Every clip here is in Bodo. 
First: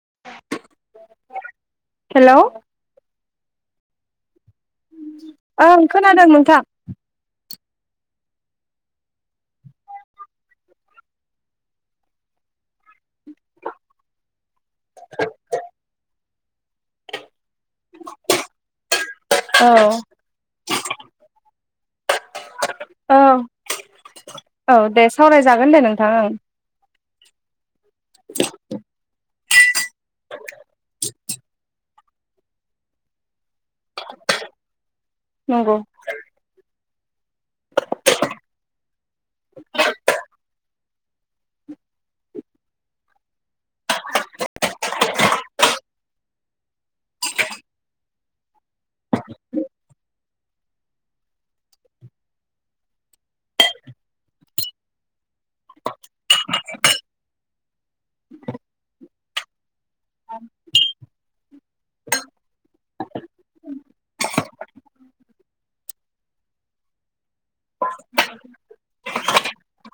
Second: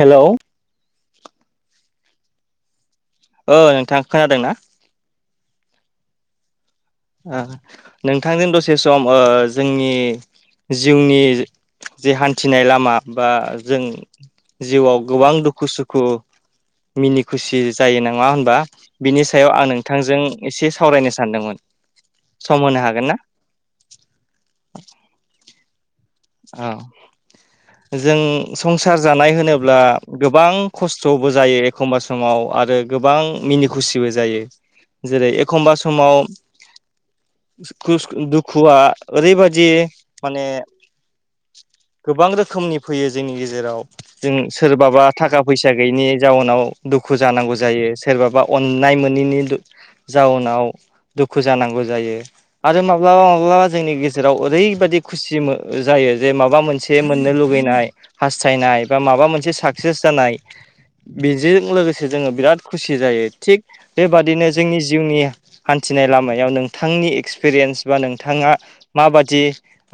हेलौ। हेलौ। औ नोंथां खोनादों ना। ओं खोनादों नोंथां। ओ नोंथांजों दसे सम ओ जोंनि जिउनि जे हान्थिनाय लामा बा जों जिउआव गोबां दुखु सुखु मिनि खुसि। जायो नङा होनबा बिनि सायाव आं औ नोंथांजों एसे सावरायनो सानदोंमोन। सम होनो हागोन ना। औ दे सावरायजागोन दे नोंथां आं [unintelligible] जों संसार जानाय होनोब्ला गोबां खस्थ'बो जायो। एखमबा समाव आरो गोबां मिनि खुसिबो जायो जेरै एखमबा नंगौ समाव खुस दुखुआ ओरैबादि माने गोबां रोखोमनि फैयो जोंनि गेजेराव जों सोरबाबा थाखा फैसा गैयिनि जाउनाव दुखु जानांगौ जायो सोरबाबा अननाय मोनैनि जाउनाव दुखु जानांगौ जायो आरो माब्लाबा माब्लाबा जोंनि गेजेराव ओरैबादि खुसि जायो जे माबा मोनसे मोननो लुुबैनाय हास्थायनाय बा माबा मोनसे साक्सेस जानाय बेजोंजों लोगोसे जोङो बिराद खुसि जायो थिग बेबादिनो जोंनि जिउनि हान्थिनाय लामायाव नोंथांनि एक्सपिरियेन्स बा नोंथाङा माबादि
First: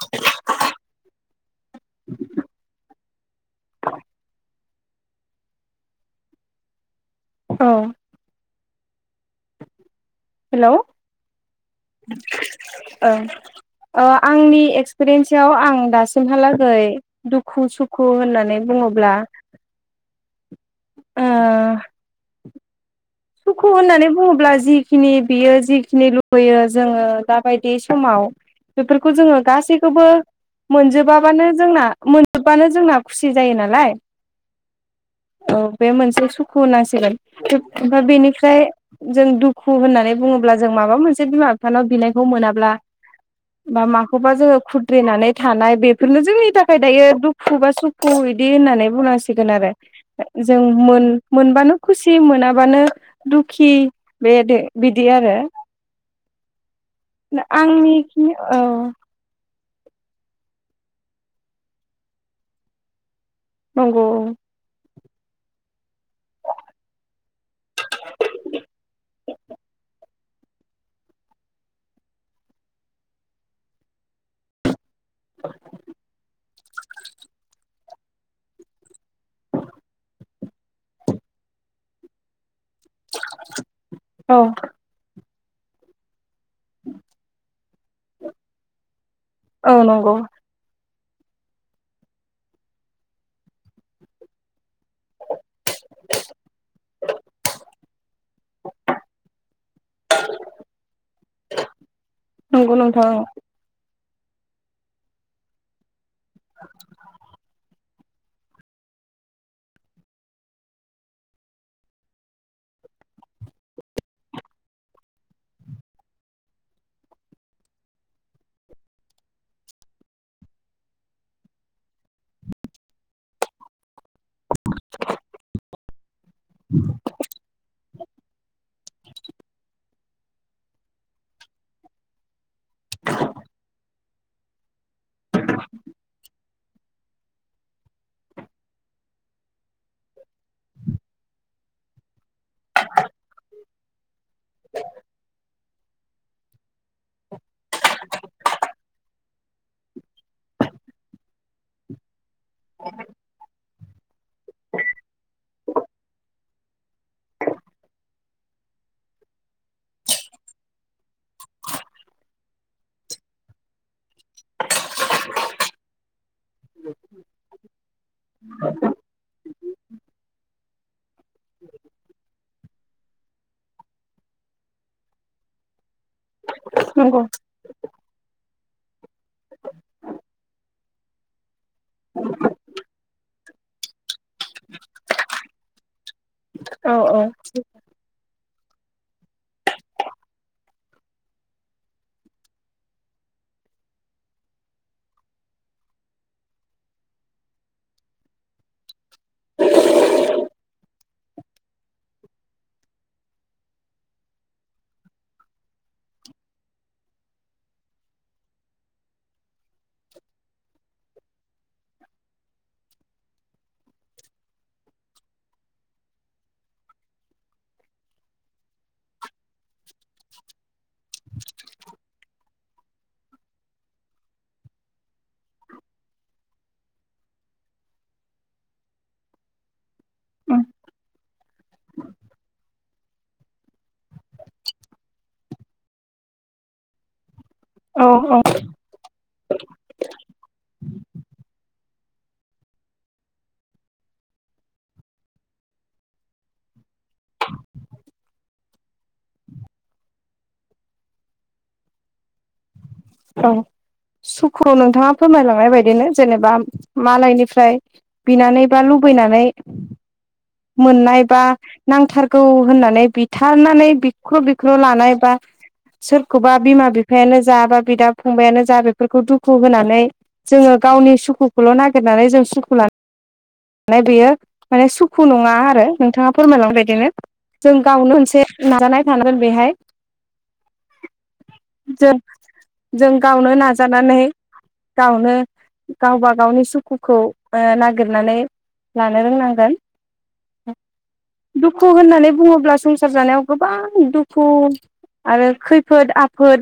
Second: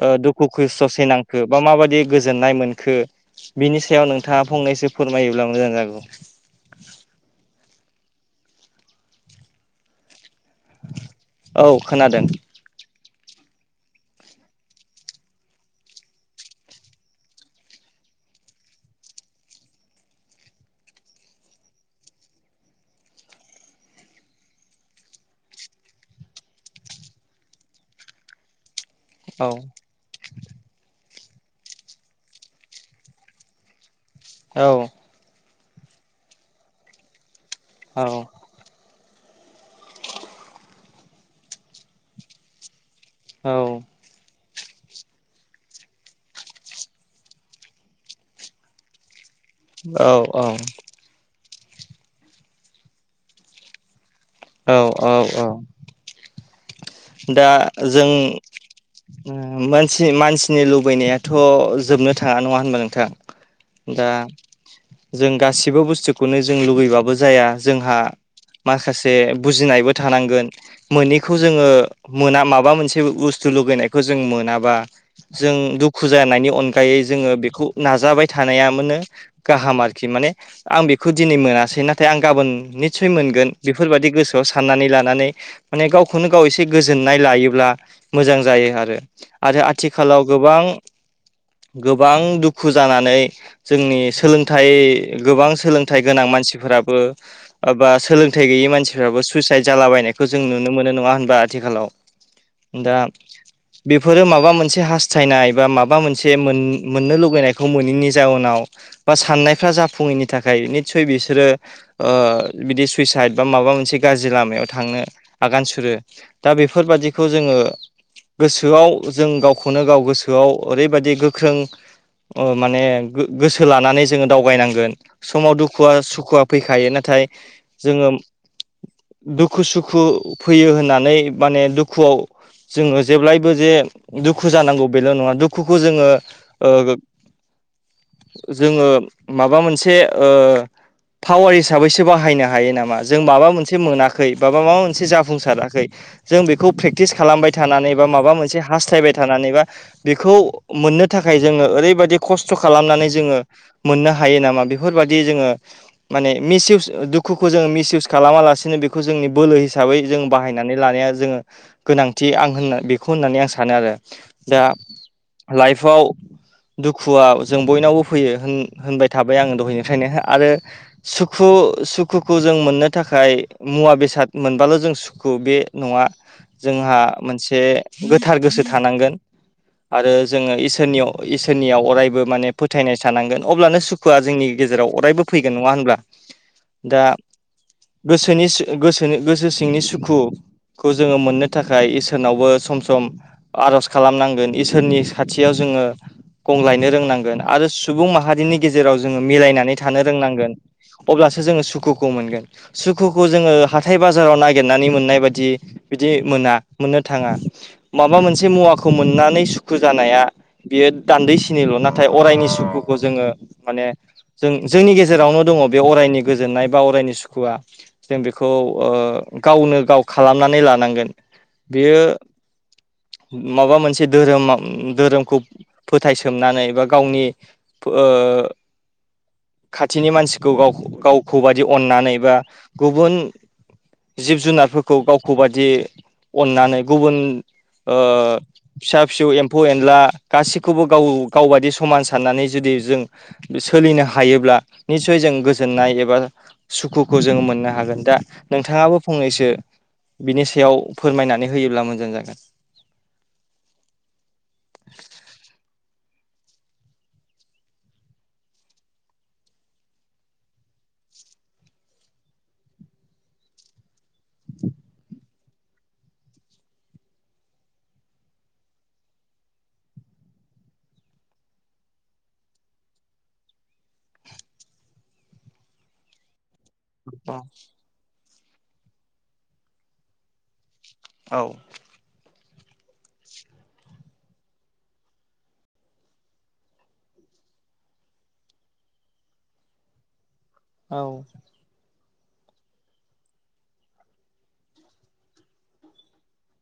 ओ दुखुखौ ससेनांखो बा माबादि गोजोननाय मोनखो बिनि सायाव नोंथाङा फंनैसो फोरमायोब्ला मोजां जागौ। औ। हेलौ औ खोनादों [unintelligible] ओ आंनि एक्सपिरियेन्सआव आं दासिमहालागै दुखु सुखु होननानै बुङोब्ला ओ सुखु होननानै बुङोब्ला जिखिनि बियो जिखिनि लुुबैयो जोङो दाबायदि समाव बेफोरखौ जोंङो औ गासै खौबो मोनजोबा बानो जोंना मोनजोबबानो जोंना खुसि जायो नालाय। औ। औ बे मोनसे सुखु होननांसिगोन ओमफ्राय औ बेनिफ्राय जों दुखु होननानै बुङोब्ला जों माबा मोनसे बिमा बिफानाव बिनायखौ मोनाब्ला बा औ मा खौबा जोङो खुद्रिनानै थानाय बेफोरनो जोंनि थाखाय दायो दुखु बा सुखु बिदि होननानै बुंनांसिगोन। सिगोन आरो जों औ मोन-मोनबानो खुसि मोनाबानो दुखि बे दे बिदि औ औ आरो। औ दा आंनि जों औ मानसि मानसिनि लुबैनायाथ' जोबनो थाङा नङा होनबा नोंथां‌। नंगौ दा जों गासिबो बुस्थुखौनो जों लुबैबाबो जाया जोंहा माखासे बुजिनायबो थानांगोन। मोनैखौ जोङो मोना माबा मोनसे बुस्थु लुगैनायखौ जों मोनाबा जों दुखु जानायनि अनगायै जोङो बेखौ नाजाबाय थानाय मोनो गाहाम आरोखि। माने आं बेखौ दिनै मोनासै नाथाय आं गाबोन निस्सय मोनगोन बेफोरबादि औ गोसोआव साननानै लानानै माने गावखौनो गाव ए से गोजोननाय लायोब्ला मोजां जायो आरो। आरो औ नंगौ आथिखालाव गोबां गोबां दुखु जानानै जोंनि सोलोंथाइ गोबां सोलोंथाइ गोनां मानसिफोराबो ओ बा सोलोंथाइ गैयि मानसिफ्राबो सुइसाइद जालाबायनायखौ जों नुनो मोन नङा होम आथिखालाव नंगौ दा नोंथां बेफोरो माबा मोनसे हास्थायनाय बा माबा मोनसे मोन-मोननो लुबैनायखौ मोनैनि जाउनाव बा साननायफ्रा जाफुङैनि थाखाय निस्सय बिसोरो ओ बिदि सुइसाइद बा माबा मोनसे गाज्रि लामायाव थांनो आगान सुरो। दा बेफोरबादिखौ जोङो गोसोआव जों गावखौनो गाव गोसोआव ओरैबादि गोख्रों अ माने गोसो लानानै जोङो दावगनांगोन। समाव दुखुआ सुु दुखुआ फैखायो नाथाय जोङो दुखु सुखु फैयो होननानै माने दुखुआव जोङो जेब्लायबो जे दुखु जानांगौ बेल' नङा। दुखुखौ जोङो ओ जोङो माबा मोनसे ओ पावार हिसाबैसो बाहायनो हायो नामा जों माबा मोनसे मोनाखै बाबा माबा मोनसे जाफुंसाराखै जों बेखौ प्रेक्टिस खालामबाय थानानै बा माबा मोनसे हास्थायथायबाय थानानै बा बेखौ मोननो थाखाय जोङो ओरैबादि खस्थ' खालामनानै जोङो मोननो हायो नामा बेफोरबादि जोङो माने मिसयउस दुखुखौ जोङो मिसयउस खालामालासिनो बेखौ जोंनि बोलो हिसाबै जों बाहायनानै लानाया जोङो गोनांथि आं होन बेखौ होननानै आं सानो आरो। दा लाइफआव दुखुआ जों बयनावबो फैयो होन-होनबाय थाबाय आङो दहायनिफ्रायनो आरो सुखु सुखुखौ जों मोननो थाखाय मुवा बेसाद मोनबाल' जों सु खौ बे न'आ जोंहा नंगौ मोनसे गोथार गोसो थानांगोन। आरो जोङो इसोरनियाव इसोरनियाव अरायबो माने फोथायनाय थानांगोन। अब्लानो सु खुआ जोंनि गेजेराव अरायबो फैगोन नङा होनब्ला। दा [inaudible] गोसोनिसो-सु-गोसोनि-गोसो सिंनि सुखु खौ जोङो मोननो थाखाय इसोरनावबो सम सम आर'ज खालामनांगोन इसोरनि खाथियाव जोङो गंलायनो रोंनांगोन आरो सुबुं माहारिनि गेजेराव जोङो मिलायनानै थानो रोंनांगोन। अब्लासो जोङो सुखुखौ मोनगोन। सुखुखौ जोङो हाथाय बाजाराव नागिरनानै मोननाय बादि बिदि मोना मोननो थाङा माबा मोनसे मुवाखौ मोननानै सुखु जानाया बियो दान्दैसिनिल' नाथाय अरायनि सुखुखौ जोङो माने जों जोंनि गेजेरावनो दङ बे अरायनि गोजोननाय बा अरायनि सुखुआ। जों बिखौ ओ गावनो गाव खालामनानै लानांगोन। बेयो [inaudible] माबा मोनसे धोरोमा धोरोमखौ फोथायसोमनानै बा गावनि ओ खाथिनि मानसिखौ गाव गाव खौ बायि अननानै बा गुबुन जिब जुनार खौ गावखौ बादि अननानै गुबुन ओ औ औ फिसा फिसौ एम्फौ एनला गासैखौबो गाव गावबादि समान साननानै जुदि जों सोलिनो हायोब्ला निसय जों गोजोननाय एबा सुखुखौ जोङो मोननो हागोन दा नोंथाङाबो फंनैसो बिनि सायाव फोरमायनानै होयोब्ला मोजां जागोन। औ सुखुआव नोंथाङा फोरमायलांनाय बायदिनो जेनेबा मालायनिफ्राय बिनानै बा लुबैनानै मोननाय बा नांथारगौ होननानै बिथारनानै बिख्र' बिख्र' लानाय बा सोरखौबा बिमा बिफायानो जाबा बिदा फंबायानो जा बेफोरखौ दुखु होनानै जोंङो गावनि सुखुखौल' नागिरनानै जों सुखु लानानै ओमफ्राय बेयो माने सुखु नङा आरो नोंथाङा फोरमायलांबाय नो जों गावनो मोनसे नाजानाय थानांगोन बेहाय औ जों जों गावनो नाजानानै गावनो गावबा गावनि सुखुखौ ओ नागिरनानै लानो रोंनांगोन। [unintelligible] औ दुखु होननानै बुङोब्ला संसार जानायाव गोबां दुखु आरो खैफोद आफोद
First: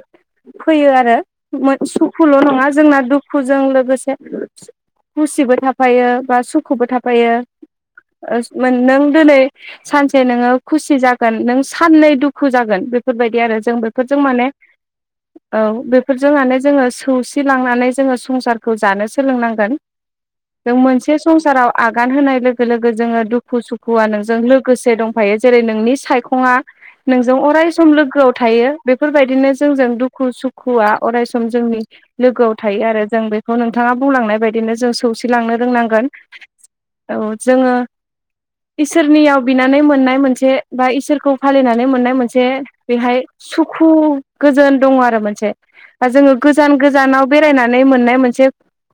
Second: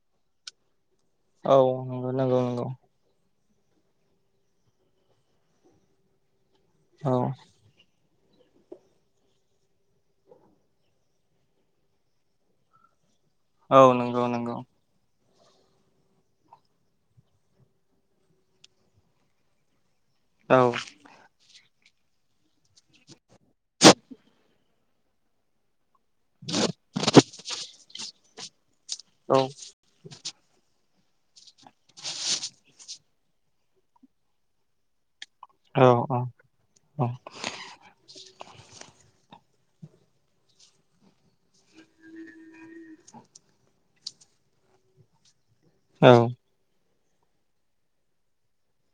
फैयो आरो औ नंगौ सुखुल' नंगौ नंगौ नङा जोंना दुखु दुखुजों लोगोसे खुसिबो थाफायो बा सुखुबो औ थाफायो। ओ नों दिनै सानसे नोङो खुसि जागोन नों साननै दुखु जागोन बेफोरबायदि आरो औ जों नंगौ बेफोरजों माने नंगौ औ बेफोरजों माने जोंङो सौसिलांनानै जोंङो संसारखौ जानो सोलोंनांगोन। [inaudible] जों मोनसे संसाराव आगान होनाय लोगो लोगो जोंङो दुखु सुखुआ नोंजों लोगोसे दंफायो जेरै नोंनि सायखंआ नोंजों अराय सम लोगोआव थायो औ बेफोरबायदिनो जोंजों दुखु दुखु सुखुआ अरायसम जोंनि लोगोआव थायो आरो जों बेखौ नोंथाङा बुंलांनाय बायदिनो जों सौसि लांनो औ रोंनांगोन औ जोंङो इसोरनियाव बिनानै मोननाय मोनसे बा इसोरखौ फालिनानै मोननाय मोनसे बेहाय सुखु गोजोन दङ आरो मोनसे दा औ जोंङो गोजान गोजानाव बेरायनानै मोननाय मोनसे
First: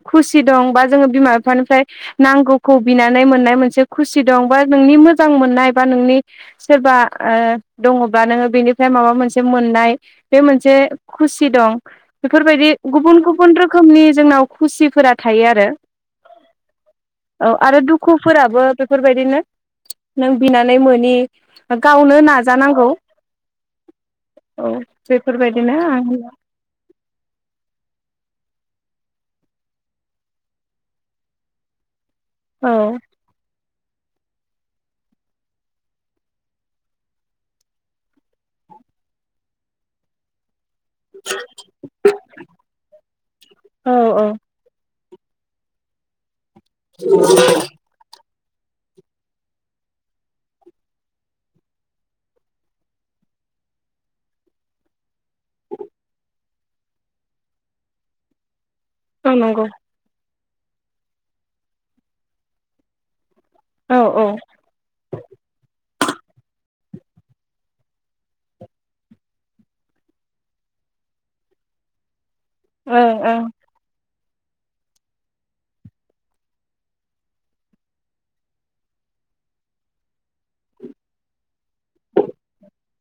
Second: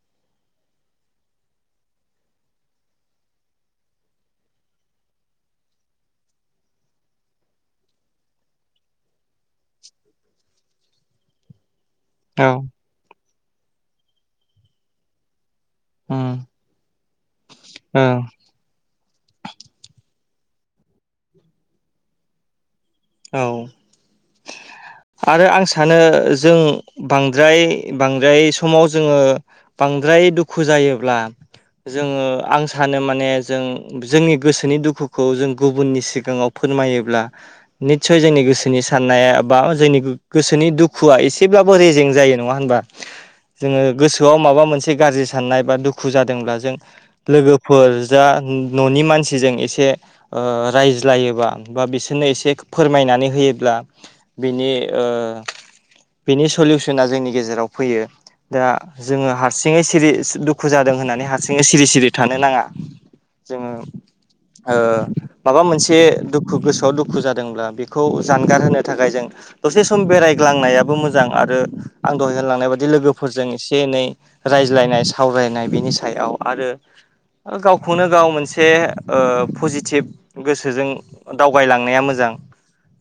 खुसि दं। बा जोंङो बिमा बिफानिफ्राय नांगौखौ बिनानै मोननाय मोनसे खुसि दं। बा नोंनि मोजां मोननाय बा नोंनि सोरबा ओ दङब्ला नोंङो बेनिफ्राय माबा मोनसे मोननाय। बे मोनसे खुसि दं औ बेफोरबायदि गुबुन गुबुन रोखोमनि जोंनाव खुसिफोरा थायो आरो उम औ आरो ओं दुखुफोराबो बेफोरबायदिनो नों बिनानै मोनि गावनो नाजानांगौ। औ औ आरो आं बेफोरबायदिनो सानो जों बांद्राय बांद्राय समाव जोंङो बांद्राय दुखु जायोब्ला जोंङो आं औ सानो माने जों जोंनि गोसोनि दुखुखौ जों गुबुननि सिगाङाव फोरमायोब्ला निस्सय जोंनि गोसोनि साननाया बा जोंनि गोसोनि दुख दुखुआ एसेब्लाबो रेजें जायो नङा होनबा जोंङो औ औ गोसोआव माबा मोनसे गाज्रि साननाय बा दुखु जादोंब्ला जों लोगोफोर जा न'नि मानसिजों एसे रायज्लायोबा बा बिसोरनो एसे फोरमायनानै होयोब्ला बिनि ओ बेनि सलिउसना जोंनि गेजेराव फैयो दा औ जोङो नंगौ हारसिङै सिरि [unintelligible] दुखु जादों होननानै हारसिङै सिरि सिरि थानो नाङा जोङो औ औ ओ-माबा मोनसे दुखु गोसोआव दुखु जाद दोंब्ला बेखौ जानगार होनो थाखाय जों दसे सम बेरायग्लांनायाबो मोजां आरो। आं दहाय होनलांनाय बायदि ओं लोगोफोरजों एसे एनै रायज्लायनाय सावरायनाय बिनि सायाव आरो गावखौनो गाव मोनसे ओ-पजिटिभ गोसोजों दावगायलांनाय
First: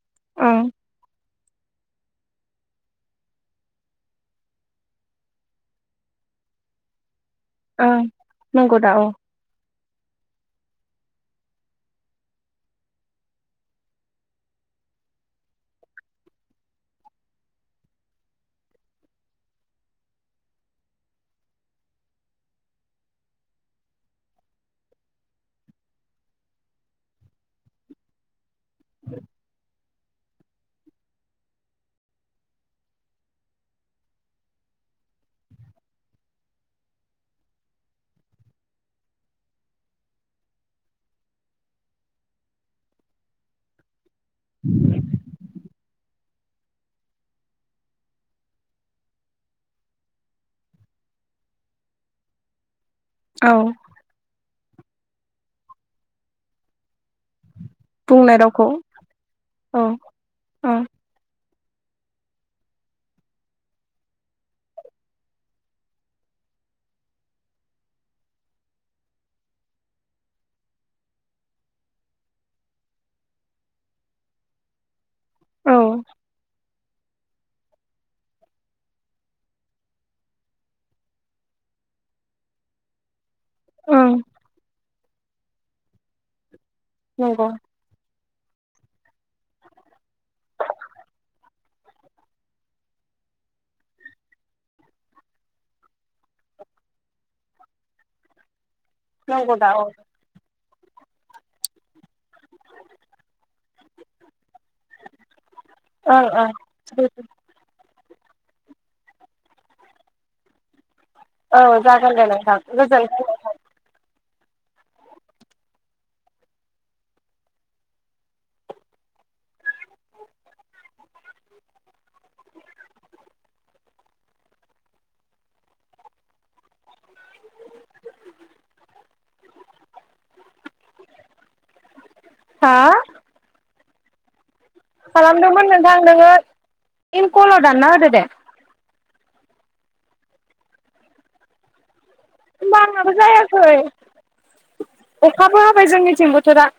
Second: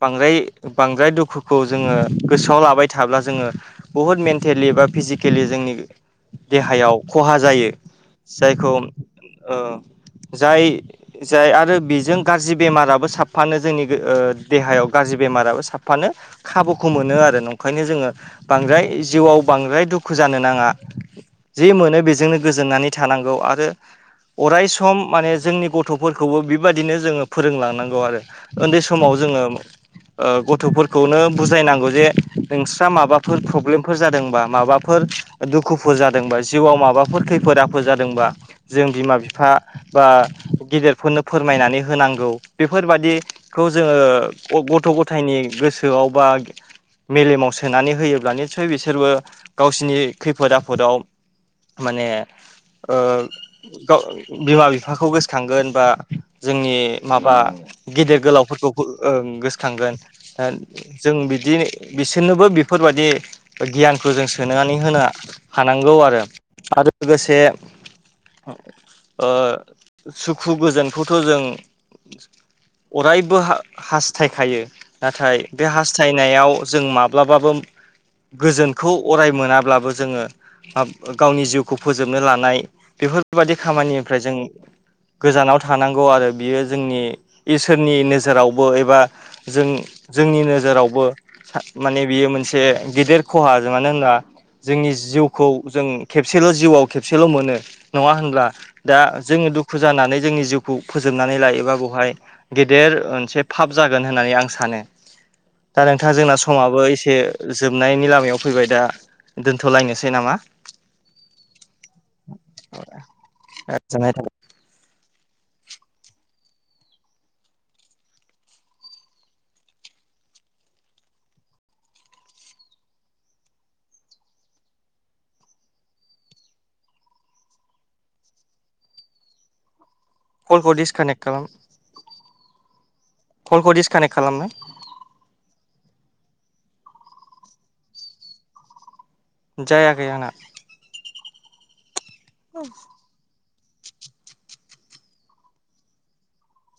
बांद्राय ओं बांद्राय दुखु खौ जोङो गोसोआव लाबाय थाब्ला जोङो बुहुद मेन्टेलि बा फिजिकेलि जोंनि देहायाव खहा जायो। ओं जायखौ नंगौ दा औ ओ-जाय जाय आरो बेजों गाज्रि बेमाराबो साफानो जोंनि ओ-देहायाव गाज्रि बेमाराबो सााबफानो खाबुखौ मोनो आरो नंखायनो जोङो बांद्राय जिउआव बांद्राय दुखु जानो नाङा। जि मोनो बेजोंनो गोजोननानै थानांगौ आरो। अराय सम माने जोंनि गथ'फोरखौबो बेबायाददिनो जोङो फोरोंलांनांगौ आरो। ओनदै समाव जोङो। ओ-गथ'फोरखौनो बुजायनांगौ जे नोंस्रा माबाफोर प्रब्लेमफोर जादोंबा माबाफोर दुखुफोर जादोंबा जिउआव माबाफोर खैफोद आफोद जादोंबा। जों बिमा बिफा बा गेदेरफोरनो फोरमायनानै होनांगौ बेफोरबादि खौ जोङो गथ' गथायनि गोसोआव बा मेलेमाव सोनानै होयोब्ला निसय बिसोरबो गावसिनि खैफोद आफोदाव। माने ओ- औ गाव बिमा बिफाखौ गोसोखांगोन बा जोंनि माबा गेदेर बुंनाय गोलाव। रावखौ फोरफोरखौबो ओ- औ गोसोखांगोन। ओ- ओं जों बिदि बिसोरनोबो बेफोरबायदि गियानखौ जों सोनानै होना हानांगौ आरो आरो लोगोसे ओ-सुखु गोजोनखौथ' जों अराय बो-हा-हास्थायखायो नाथाय बे औ हास्थायनायाव जों माब्लाबाबो गोजोनखौ अराय मोनाब्लाबो जोङो। आब-गावनि जिउखौ फोजोबनो लानाय बेफोर बाददि ओं खामानिनिफ्राय जों गोजानाव थानांगौ आरो बियो जोंनि नंगौ इसोरनि नोज जोरावबो एबा जों जोंनि नोजोरावबो। माने बियो मोनसे गेदेर खहा मानो होनोबा जोंनि जिउखौ जों खेबसेल' जिउआव खेबसेल' मोनो नङा होनब्ला? दा जोङो नंगौ दा दुखु औ जानानै जोंनि जिउखौ फोजोबनानै लायोबा बेहाय गेदेर मोनसे फाब जागोन होननानै आं सानो। दा नोंथाङा ओं जोंना ओं समाबो एसे जोबनायनि लामायाव फैबाय दा दोनथ'लायनोसै नामा? औ जागोन दे नोंथां। गोजोनाय [unintelligible] कलखौ दिजकानेक्ट खालाम। हा? खलखौ डिसकानेक्ट खालामनाय। खालामदोंमोन नोंथां नोङो इन कलाव दानना होदो दे। जायाखै आंना। होनबा आंनाबो जायाखै अखाबो होबाय जोंनिथिं बोथोरा।